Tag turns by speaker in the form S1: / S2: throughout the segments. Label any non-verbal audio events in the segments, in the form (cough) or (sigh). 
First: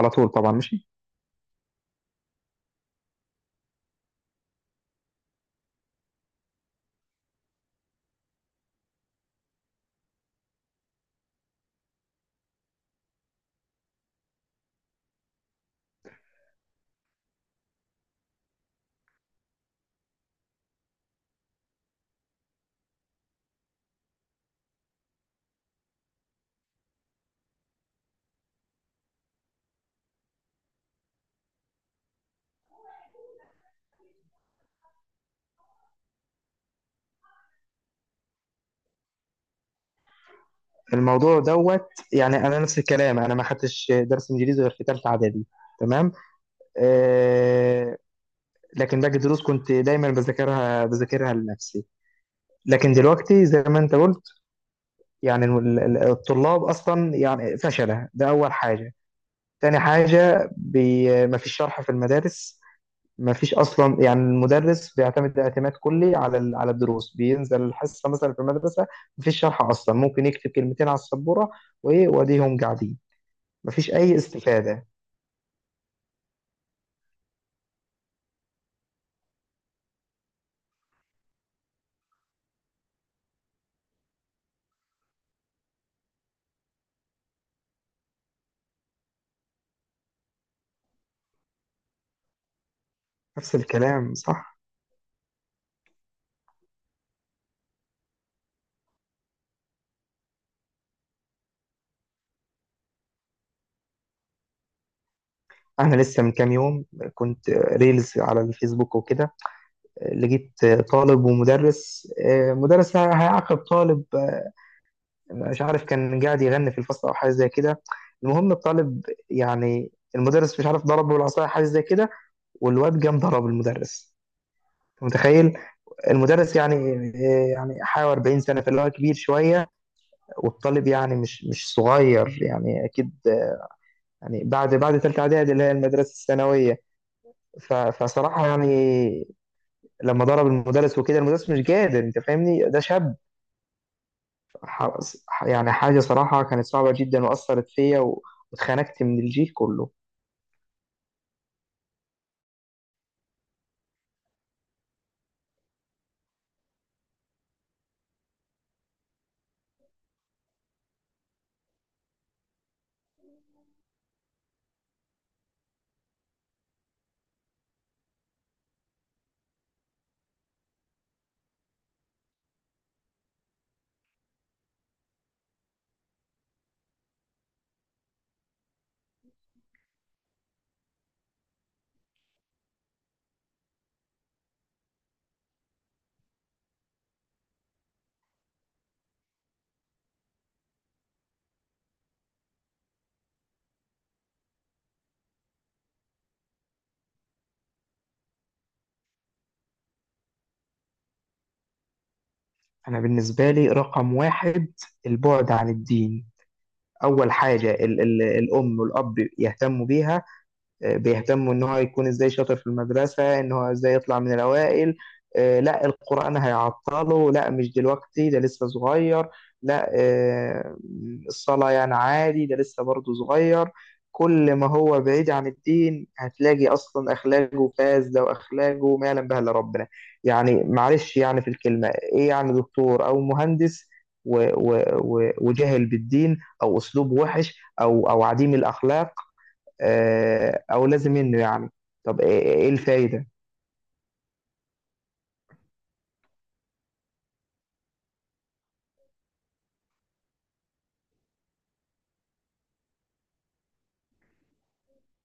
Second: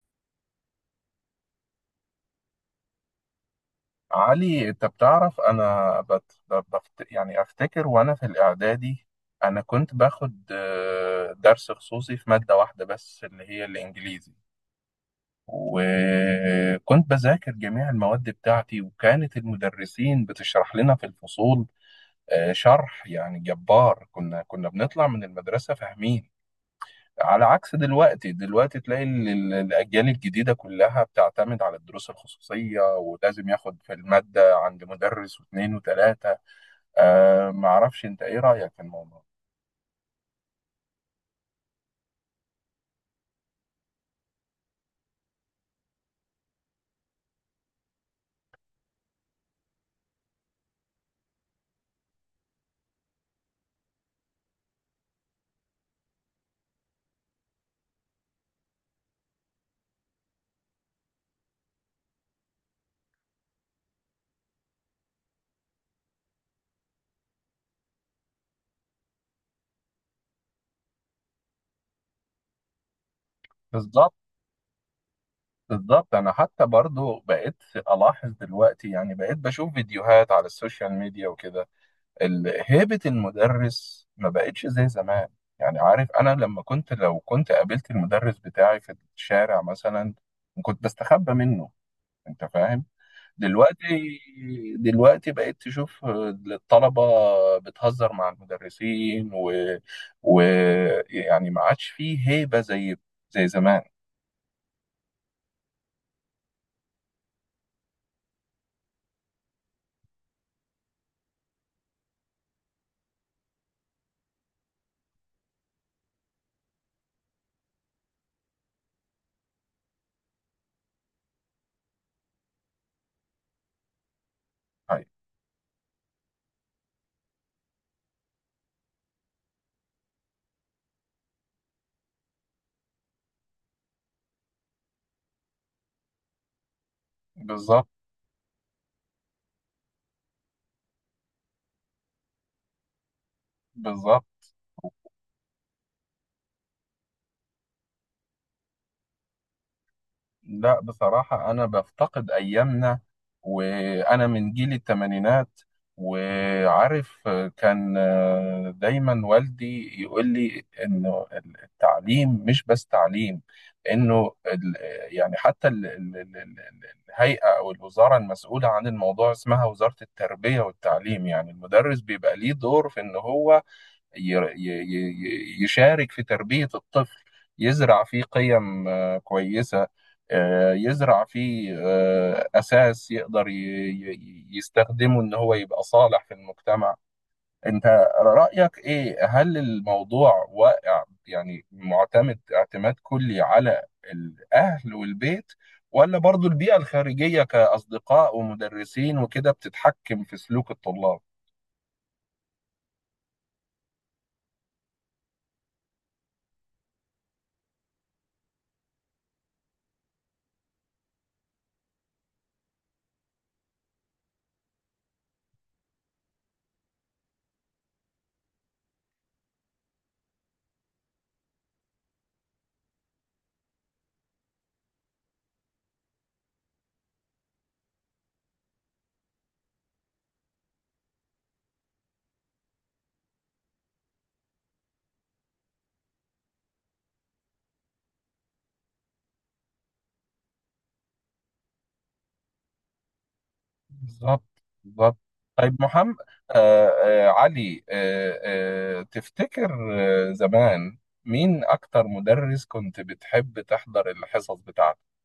S1: على طول طبعا، ماشي.
S2: علي، انت بتعرف، انا يعني افتكر وانا في الاعدادي. انا كنت باخد درس خصوصي في مادة واحدة بس اللي هي الانجليزي. وكنت بذاكر جميع المواد بتاعتي، وكانت المدرسين بتشرح لنا في الفصول. شرح يعني جبار. كنا بنطلع من المدرسة فاهمين. على عكس دلوقتي. دلوقتي تلاقي الأجيال الجديدة كلها بتعتمد على الدروس الخصوصية، ولازم ياخد في المادة عند مدرس واثنين وثلاثة. معرفش، أنت إيه رأيك في الموضوع؟
S1: الموضوع دوت. يعني انا نفس الكلام، انا ما خدتش درس انجليزي غير في ثالثه اعدادي. تمام. آه. لكن باقي الدروس كنت دايما بذاكرها لنفسي. لكن دلوقتي زي ما انت قلت، يعني الطلاب اصلا يعني فشله، ده اول حاجه. تاني حاجة مفيش شرح في المدارس. مفيش أصلا، يعني المدرس بيعتمد اعتماد كلي على على الدروس، بينزل الحصة مثلا في المدرسة مفيش شرح أصلا، ممكن يكتب كلمتين على السبورة وإيه وأديهم قاعدين، مفيش
S2: بالظبط.
S1: أي استفادة.
S2: بالظبط، أنا حتى برضو بقيت ألاحظ دلوقتي، يعني بقيت بشوف فيديوهات على السوشيال ميديا وكده. هيبة المدرس ما بقتش زي زمان. يعني عارف، أنا لما كنت لو كنت قابلت المدرس بتاعي في الشارع مثلا، كنت بستخبى منه. أنت فاهم؟
S1: نفس
S2: دلوقتي،
S1: الكلام، صح.
S2: دلوقتي بقيت تشوف الطلبة بتهزر مع المدرسين، ويعني ما عادش فيه هيبة زي زمان.
S1: أنا لسه من كام يوم كنت ريلز على الفيسبوك وكده، لقيت طالب ومدرس، مدرس هيعاقب طالب، مش عارف كان قاعد يغني في الفصل او حاجه زي كده. المهم الطالب، يعني المدرس مش عارف ضربه بالعصايه حاجه زي كده، والواد قام ضرب المدرس.
S2: أيوة.
S1: متخيل؟ المدرس يعني يعني حوالي 40 سنه، فاللي هو كبير شويه، والطالب يعني مش صغير يعني اكيد، يعني بعد ثالثه اعدادي اللي هي المدرسه الثانويه.
S2: بالظبط.
S1: فصراحه يعني لما ضرب المدرس وكده المدرس مش قادر، انت فاهمني؟ ده شاب.
S2: بالظبط،
S1: يعني حاجه صراحه كانت صعبه جدا واثرت فيا واتخنقت من الجيل كله.
S2: لا بصراحة أنا بفتقد أيامنا. وأنا من جيل التمانينات. وعارف، كان دايما والدي يقول لي إنه التعليم مش بس تعليم. إنه يعني حتى الهيئة أو الوزارة المسؤولة عن الموضوع اسمها وزارة التربية والتعليم. يعني المدرس بيبقى ليه دور في إن هو يشارك في تربية الطفل. يزرع فيه قيم كويسة. يزرع فيه أساس يقدر يستخدمه إن هو يبقى صالح في المجتمع. أنت رأيك إيه؟ هل الموضوع واقع، يعني معتمد اعتماد كلي على الأهل والبيت، ولا برضو البيئة الخارجية كأصدقاء ومدرسين وكده بتتحكم في سلوك الطلاب؟
S1: أنا بالنسبة لي رقم واحد البعد عن الدين. أول حاجة ال الأم والأب يهتموا بيها، بيهتموا ان هو يكون ازاي شاطر في المدرسة، ان هو ازاي يطلع من الاوائل. لا، القرآن هيعطله، لا مش دلوقتي ده لسه صغير، لا الصلاة يعني عادي ده لسه برضه صغير. كل ما هو بعيد عن الدين هتلاقي اصلا اخلاقه فاسده، واخلاقه ما يعلم بها الا ربنا. يعني معلش، يعني في الكلمه ايه، يعني دكتور او مهندس و- وجاهل بالدين او اسلوب وحش او او عديم الاخلاق، او لازم منه يعني، طب ايه إيه الفايده؟
S2: بالظبط. بالظبط، طيب محمد، علي، تفتكر زمان، مين أكتر مدرس كنت بتحب تحضر الحصص بتاعته؟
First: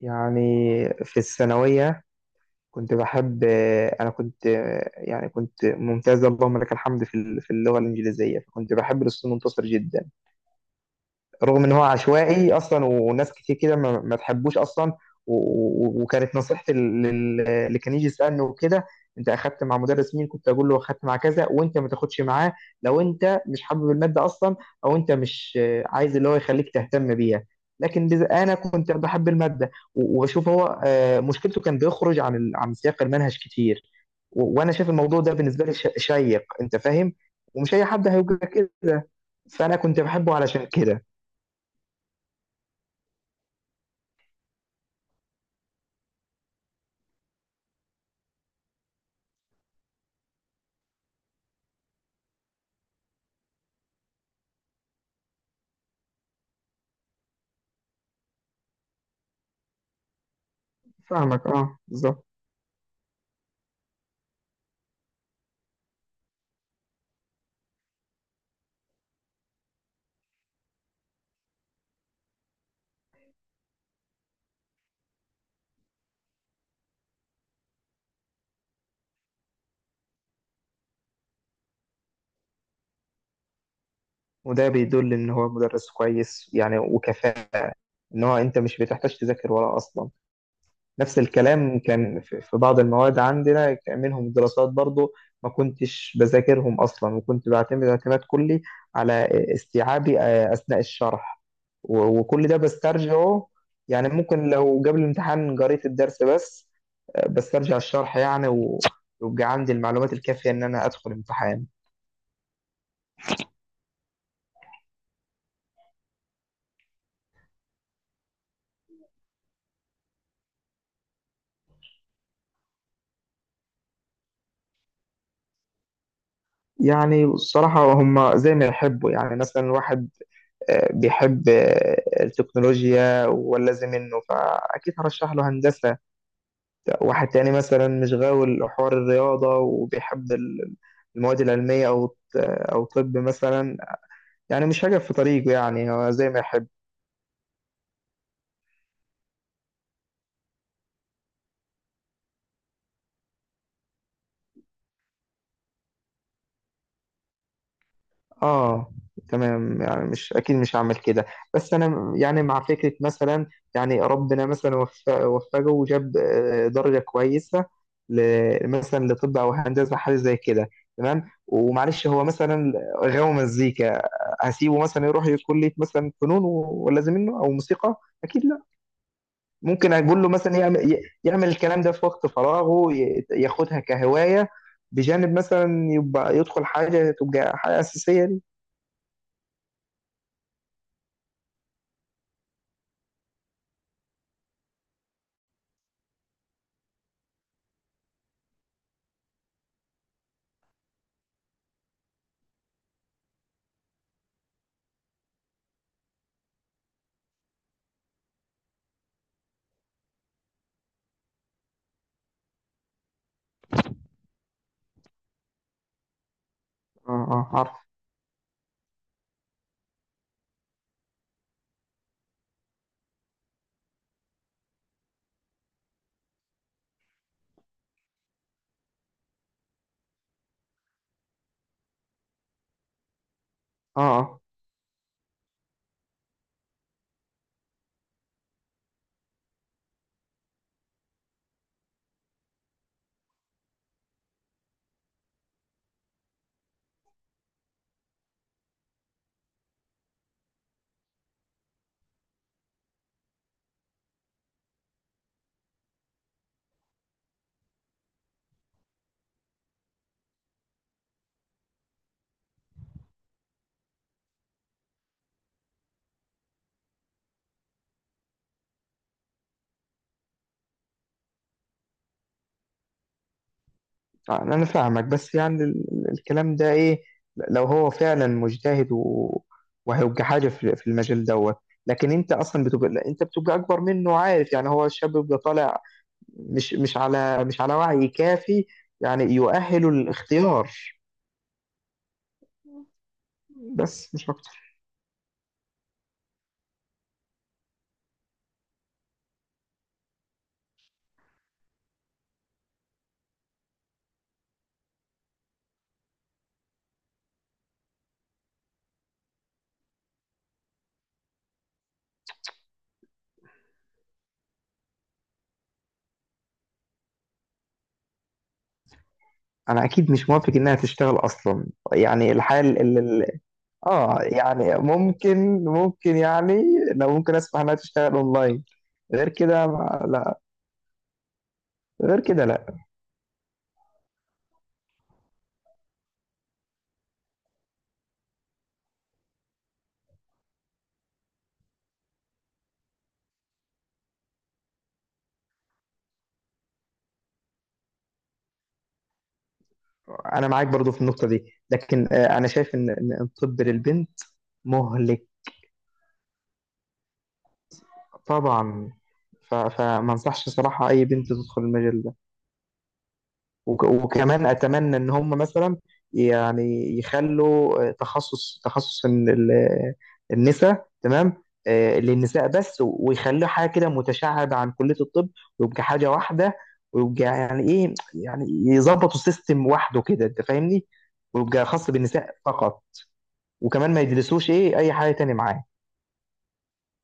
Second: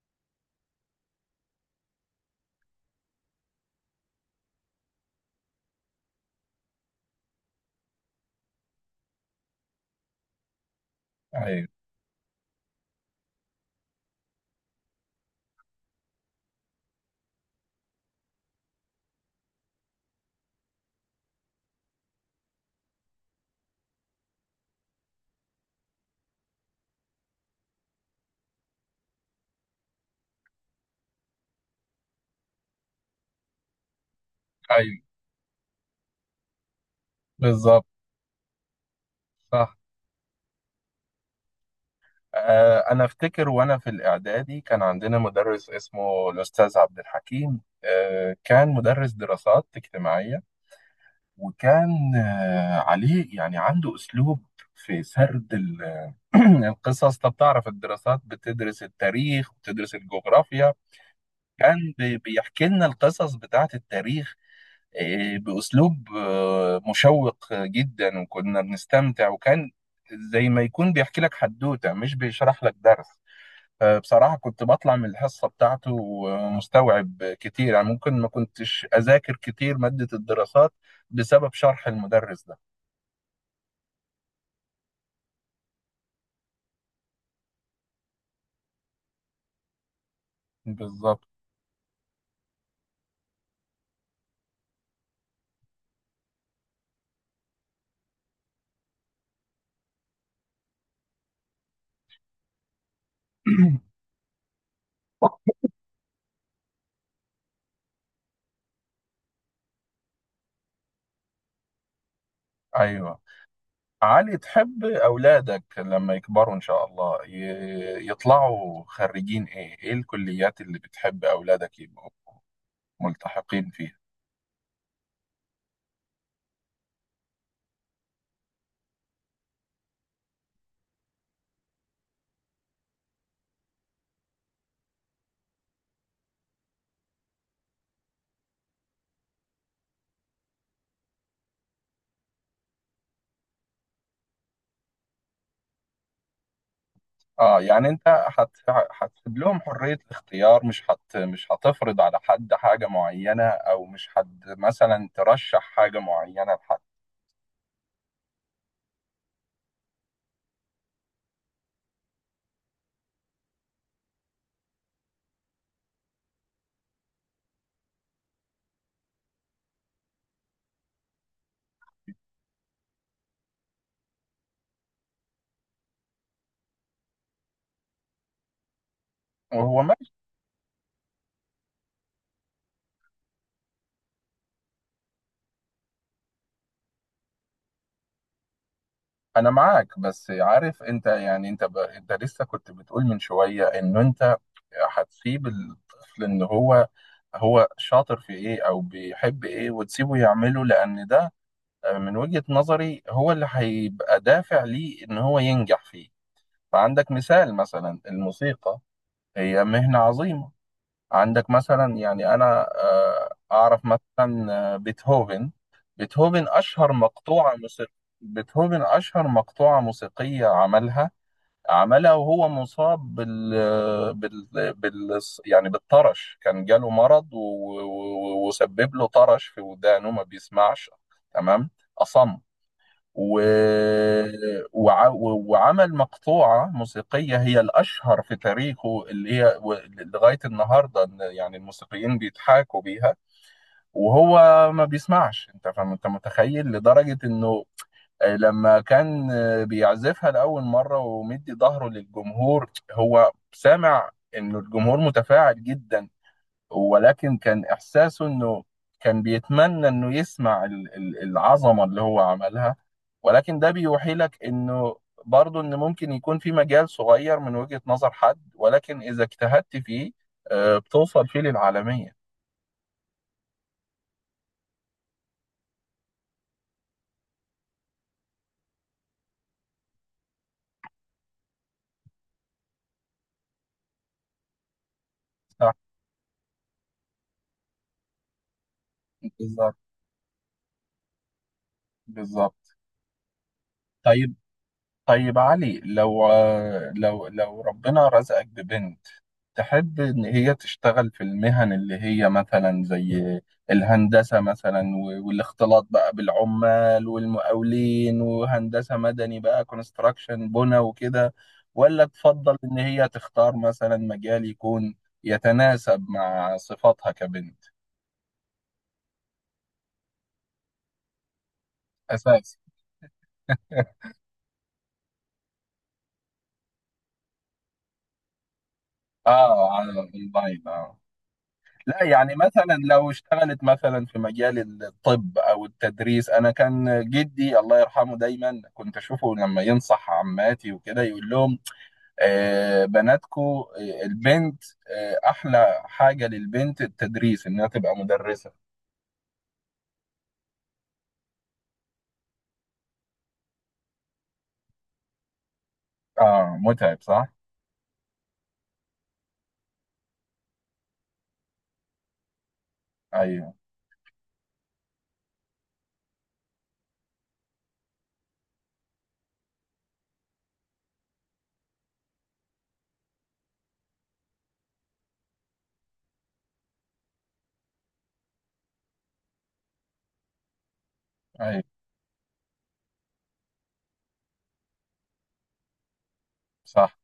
S1: يعني في الثانويه كنت بحب، انا كنت يعني كنت ممتاز اللهم لك الحمد في في اللغه الانجليزيه، فكنت بحب الاستاذ منتصر جدا. رغم
S2: أيوه.
S1: ان هو عشوائي اصلا وناس كتير كده ما تحبوش اصلا. و- وكانت نصيحتي اللي كان يجي يسالني وكده، انت اخدت مع مدرس مين، كنت اقول له اخدت مع كذا وانت ما تاخدش معاه، لو انت مش حابب الماده اصلا او انت مش عايز اللي هو يخليك تهتم بيها. لكن انا كنت بحب الماده واشوف هو مشكلته كان بيخرج عن عن سياق المنهج كتير، وانا شايف
S2: أيوه،
S1: الموضوع ده بالنسبه لي شيق، انت فاهم؟ ومش
S2: بالظبط.
S1: اي حد هيبقى كده،
S2: صح.
S1: فانا كنت بحبه علشان كده.
S2: أنا أفتكر وأنا في الإعدادي كان عندنا مدرس اسمه الأستاذ عبد الحكيم، كان مدرس دراسات اجتماعية. وكان عليه يعني عنده أسلوب في سرد (clears throat) القصص. طب تعرف، الدراسات بتدرس التاريخ وبتدرس الجغرافيا.
S1: فاهمك، اه،
S2: كان
S1: بالظبط.
S2: بيحكي لنا القصص بتاعت التاريخ، بأسلوب مشوق جدا، وكنا بنستمتع. وكان زي ما يكون بيحكي لك حدوتة، مش بيشرح لك درس. فبصراحة كنت بطلع من الحصة بتاعته مستوعب كتير، يعني ممكن ما كنتش أذاكر كتير مادة الدراسات، بسبب شرح المدرس ده.
S1: وده بيدل ان هو مدرس كويس يعني وكفاءة، ان هو انت مش بتحتاج تذاكر وراه اصلا. نفس
S2: بالظبط.
S1: الكلام كان في بعض المواد عندنا، كان منهم دراسات برضو، ما كنتش بذاكرهم اصلا، وكنت بعتمد اعتماد كلي على استيعابي اثناء الشرح، وكل ده بسترجعه. يعني
S2: (clears throat)
S1: ممكن لو قبل الامتحان قريت الدرس بس، بسترجع الشرح يعني، ويبقى عندي المعلومات الكافية ان انا ادخل امتحان.
S2: أيوه. علي، تحب أولادك لما يكبروا إن شاء الله يطلعوا خريجين إيه؟ إيه الكليات اللي بتحب أولادك يبقوا ملتحقين فيها؟
S1: يعني الصراحة هم زي ما يحبوا، يعني مثلا واحد بيحب التكنولوجيا ولازم منه، فأكيد هرشح له هندسة. واحد تاني مثلا مش غاوي حوار الرياضة وبيحب المواد العلمية أو أو طب مثلا، يعني مش هجف في طريقه، يعني هو زي ما يحب.
S2: يعني أنت هتسيب لهم حرية الاختيار، مش هتفرض على حد حاجة معينة، أو مش حد مثلا ترشح حاجة معينة لحد؟
S1: اه. تمام، يعني مش، اكيد مش هعمل كده، بس انا يعني مع فكره مثلا، يعني ربنا مثلا وفقه وجاب درجه كويسه، مثلا لطب او هندسه حاجه زي كده، تمام، ومعلش هو مثلا غاوي مزيكا، هسيبه مثلا يروح كليه مثلا فنون ولا زي منه او موسيقى، اكيد لا.
S2: وهو
S1: ممكن
S2: ماشي.
S1: اقول له مثلا يعمل يعمل الكلام ده في وقت فراغه، ياخدها كهوايه بجانب مثلا يبقى يدخل حاجه تبقى حاجه اساسيه.
S2: أنا معاك، بس عارف أنت، يعني أنت أنت لسه كنت بتقول من شوية إنه أنت هتسيب الطفل ان هو شاطر في ايه او بيحب ايه، وتسيبه يعمله، لان ده من وجهة نظري هو اللي هيبقى دافع ليه ان هو ينجح فيه. فعندك مثال مثلا الموسيقى، هي مهنة عظيمة. عندك مثلا، يعني انا اعرف مثلا بيتهوفن. بيتهوفن اشهر
S1: اه، اه،
S2: مقطوعة
S1: عارف.
S2: موسيقى بيتهوفن اشهر مقطوعة موسيقية عملها. عملها وهو مصاب بال... بال... بال يعني بالطرش. كان جاله مرض وسبب له طرش في ودانه، ما بيسمعش. تمام. أصم و...
S1: اه،
S2: وع... وعمل مقطوعة موسيقية هي الأشهر في تاريخه اللي هي لغاية النهاردة إن يعني الموسيقيين بيضحكوا بيها. وهو ما بيسمعش. أنت فاهم؟ أنت متخيل لدرجة إنه لما كان بيعزفها لأول مرة ومدي ظهره للجمهور، هو سامع إنه الجمهور متفاعل جدا. ولكن كان إحساسه إنه كان بيتمنى إنه يسمع العظمة اللي هو عملها. ولكن ده بيوحي لك إنه برضه إن ممكن يكون في مجال صغير من وجهة نظر حد، ولكن إذا اجتهدت فيه بتوصل فيه للعالمية.
S1: اه، انا فاهمك، بس يعني الكلام ده ايه، لو هو فعلا مجتهد وهيبقى حاجه في المجال دوت، لكن انت اصلا بتبقى، لا، انت بتبقى اكبر منه، عارف يعني؟ هو الشاب بيبقى
S2: صح.
S1: طالع مش على وعي كافي يعني
S2: بالظبط.
S1: يؤهله للاختيار،
S2: بالظبط،
S1: بس مش
S2: طيب.
S1: اكتر.
S2: طيب علي، لو ربنا رزقك ببنت، تحب إن هي تشتغل في المهن اللي هي مثلا زي الهندسة مثلا، والاختلاط بقى بالعمال والمقاولين، وهندسة مدني بقى كونستراكشن بنا وكده، ولا تفضل إن هي تختار مثلا مجال يكون يتناسب مع صفاتها كبنت؟
S1: انا اكيد مش موافق انها تشتغل اصلا. يعني
S2: أساسي.
S1: الحال
S2: (laughs)
S1: اه، يعني ممكن يعني لو ممكن اسمح انها تشتغل اونلاين، غير كده
S2: آه، على
S1: لا.
S2: الأونلاين. لا،
S1: غير
S2: يعني
S1: كده لا.
S2: مثلا لو اشتغلت مثلا في مجال الطب او التدريس، انا كان جدي الله يرحمه دايما كنت اشوفه لما ينصح عماتي وكده يقول لهم: بناتكو، البنت، احلى حاجة للبنت التدريس، انها تبقى مدرسة.
S1: انا معاك برضو في النقطه دي، لكن انا شايف ان ان الطب للبنت مهلك.
S2: اه، متعب. صح.
S1: طبعا. فما انصحش صراحه اي بنت تدخل المجال ده.
S2: ايوه.
S1: وكمان اتمنى ان هم مثلا يعني يخلوا تخصص النساء، تمام، للنساء بس، ويخلوا حاجه كده متشعبه عن كليه الطب، ويبقى حاجه واحده، ويبقى يعني ايه، يعني يظبطوا سيستم وحده كده، انت فاهمني؟
S2: ايوه،
S1: ويبقى خاص بالنساء فقط، وكمان ما يدرسوش ايه اي حاجه تاني معاه.
S2: صح.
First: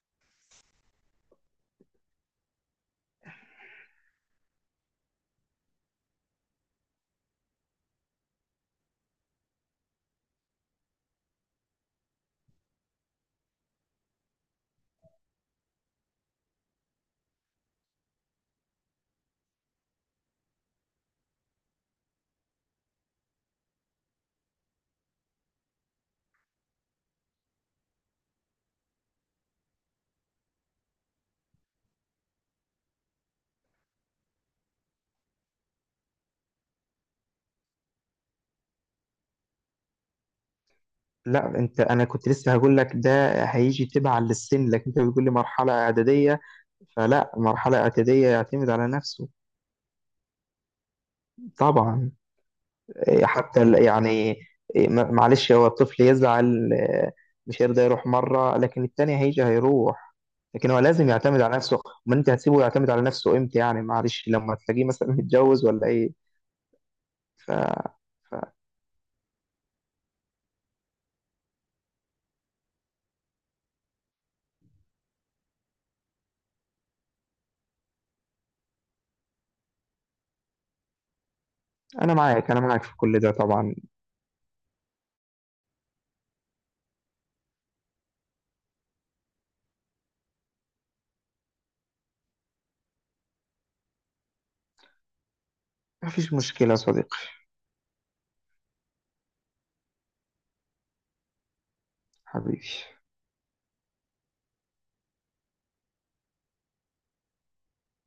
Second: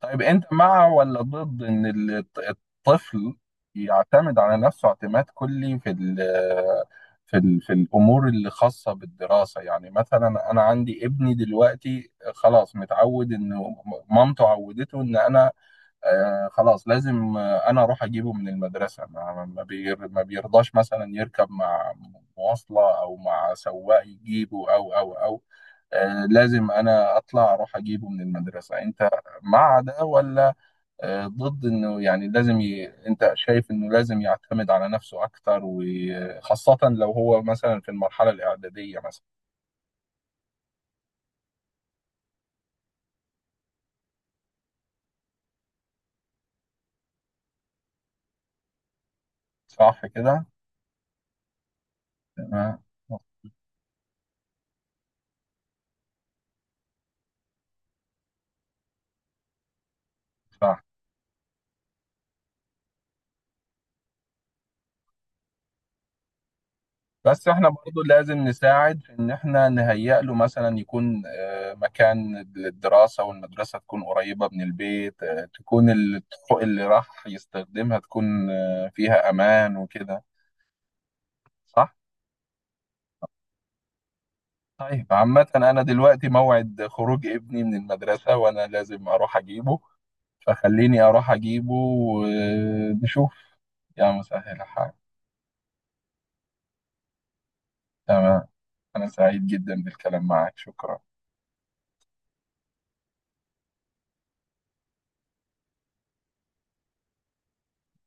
S2: طيب انت مع ولا ضد ان الطفل يعتمد على نفسه اعتماد كلي في الامور اللي خاصه بالدراسه؟ يعني مثلا انا عندي ابني دلوقتي خلاص متعود انه مامته عودته ان انا خلاص لازم انا اروح اجيبه من المدرسه. ما بيرضاش مثلا يركب مع مواصله او مع سواق يجيبه، او او او لازم انا اطلع اروح اجيبه من المدرسه. انت مع ده ولا ضد انه؟ يعني لازم انت شايف انه لازم يعتمد على نفسه اكتر، وخاصه لو هو مثلا في المرحله الاعداديه مثلا؟
S1: لا، انت انا كنت لسه هقول لك ده، هيجي تبع للسن، لكن انت بتقول لي مرحله اعداديه، فلا مرحله اعداديه يعتمد على نفسه.
S2: صح كده.
S1: طبعا.
S2: تمام.
S1: حتى يعني معلش، هو الطفل يزعل مش هيرضى يروح مره، لكن التاني هيجي هيروح، لكن هو
S2: صح.
S1: لازم يعتمد على نفسه. امال انت هتسيبه يعتمد على نفسه امتى؟ يعني معلش لما تلاقيه مثلا متجوز ولا ايه؟
S2: بس
S1: ف...
S2: احنا برضو لازم نساعد في ان احنا نهيئ له، مثلا يكون مكان للدراسة، والمدرسة تكون قريبة من البيت، تكون الطرق اللي راح يستخدمها تكون فيها امان وكده. صح؟
S1: فانا معاك، انا معاك في كل ده طبعا.
S2: طيب عامة، انا دلوقتي موعد خروج ابني من المدرسة، وانا لازم اروح اجيبه. فخليني اروح اجيبه، ونشوف. يا مسهل الحال.
S1: مفيش مشكله يا صديقي.
S2: تمام. انا سعيد جدا بالكلام معك. شكرا.
S1: حبيبي.